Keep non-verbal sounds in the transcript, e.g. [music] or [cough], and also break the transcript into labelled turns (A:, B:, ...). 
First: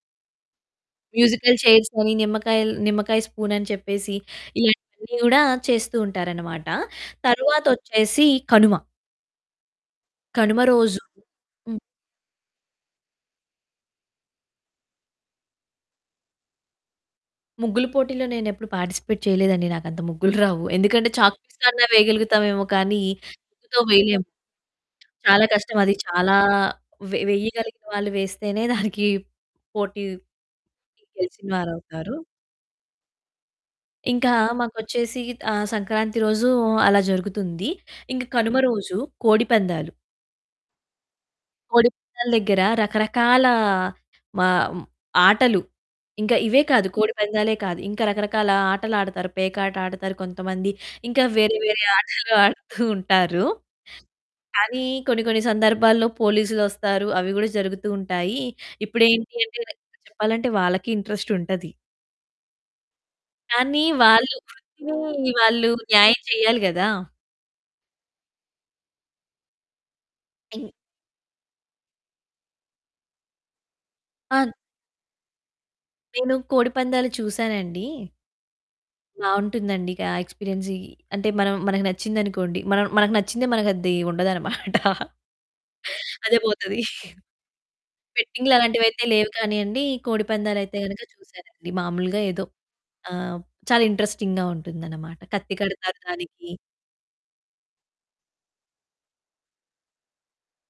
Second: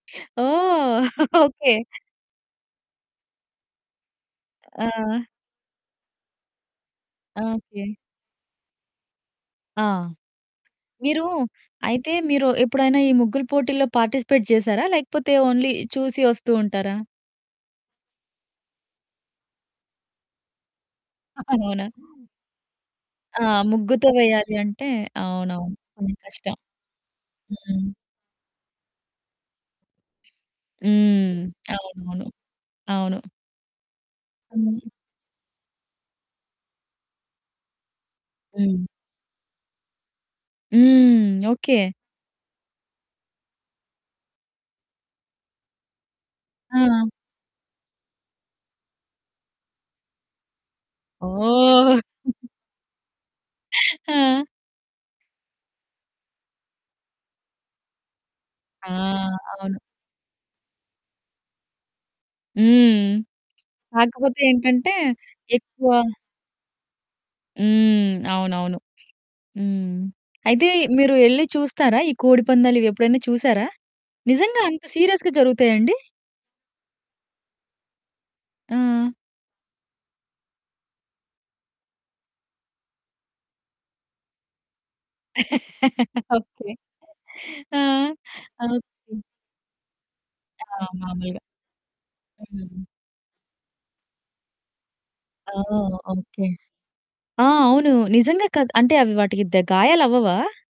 A: ఓహ్!
B: Musical
A: okay.
B: చైర్సని, నిమ్మకాయ ల్ నిమ్మకాయ స్పూనని చెప్పేసి, ఇలాంటివన్నీ
A: ఆ!
B: కూడా చేస్తూ ఉంటారన్నమాట.
A: ఓకే.
B: తరువాతొచ్చేసి కనుమ.
A: ఆ!
B: కనుమ రోజు
A: మీరు,
B: హ్మ్.
A: అయితే మీరు ఎప్పుడైనా, ఈ ముగ్గురు పోటీల్లో పార్టిసిపేట్ చేసారా? లేకపోతే ఓన్లీ చూసి వస్తూ ఉంటారా?
B: ముగ్గుల పోటీలో నేనెప్పుడు పార్టిసిపేట్ చేయలేదండి. నాకు అంత ముగ్గులు రావు. ఎందుకంటే, చాక్ పీస్
A: [giggles] అవునా?
B: వేయగలుగుతామేమో కానీ
A: ఆ!
B: ముగ్గుతో
A: ముగ్గుతో
B: వేయలేము.
A: వేయాలి అంటే
B: చాలా
A: అవునవును.
B: కష్టమది.
A: కొంచం
B: చాలా
A: కష్టం.
B: వె
A: హ్మ్.
B: వెయ్యగలిగిన వాళ్ళు వేస్తేనే దానికి [giggles] పోటీ
A: హ్మ్.
B: గెలిచిన వారవుతారు.
A: అవునవును. అవును.
B: ఇంకా
A: హ్మ్.
B: మాకొచ్చేసి, ఆహ్, సంక్రాంతి రోజు అలా జరుగుతుంది. ఇంకా కనుమ
A: హ్మ్.
B: రోజు కోడిపందాలు.
A: హ్మ్. ఓకే.
B: కోడిపందాల దగ్గర రకరకాల మా ఆటలు. ఇంకా ఇవే కాదు
A: ఆ!
B: కోడిపందాలే కాదు, ఇంకా రకరకాల ఆటలాడతారు. పేకాటాడతారు కొంతమంది, ఇంకా వేరే, వేరే
A: ఓహ్!
B: ఆటలు
A: [giggles]
B: ఆడుతూ ఉంటారు.
A: ఆ!
B: కానీ కొన్ని, కొన్ని సందర్భాల్లో పోలీసులొస్తారు అవి కూడా జరుగుతూ ఉంటాయి.
A: ఆ!
B: ఇప్పుడేంటి అంటే రె
A: అవును.
B: చెప్పాలంటే, వాళ్ళకి ఇంట్రెస్టుంటది.
A: హ్మ్.
B: కానీ, వాళ్ళు
A: కాకపోతే ఏంటంటే
B: వృత్తిని వాళ్ళు
A: ఎక్కువ
B: న్యాయం చెయ్యాలి కదా!
A: హ్మ్. అవునవును. హ్మ్. అయితే
B: ఇన్
A: మీరు ఎళ్లి చూస్తారా? ఈ కోడి పందాలు ఇవెప్పుడైనా చూసారా?
B: ఆన్
A: నిజంగా అంత సీరియస్‌గా జరుగుతాయండి?
B: నేను కోడిపందాలు చూసానండి.
A: ఆ!
B: బాగుంటుందండి. కా ఎక్స్‌పీరియన్స్‌యి. అంటే మనం మనకి నచ్చిందనుకోండి మనం మనకు నచ్చిందే మన అది ఉండదన్నమాట.
A: [laughs]
B: అదే
A: ఓకే.
B: పోతది.
A: ఆ!
B: బెట్టింగ్లు అలాంటివి అయితే
A: ఓకే.
B: లేవు కానియండి, కోడిపందాలు అయితే
A: ఆ!
B: గనక
A: మాములుగా.
B: చూసానండి. మామూలుగా ఏదో
A: హ్మ్.
B: ఆహ్, చాలా ఇంటరెస్టింగ్‌గా ఉంటుందన్నమాట. కత్తి
A: ఓహ్!
B: కడతారు
A: ఓకే.
B: దానికి.
A: ఆ! అవును. నిజంగా కాద్ అంటే అవి వాటికి దె గాయాలవ్వవా?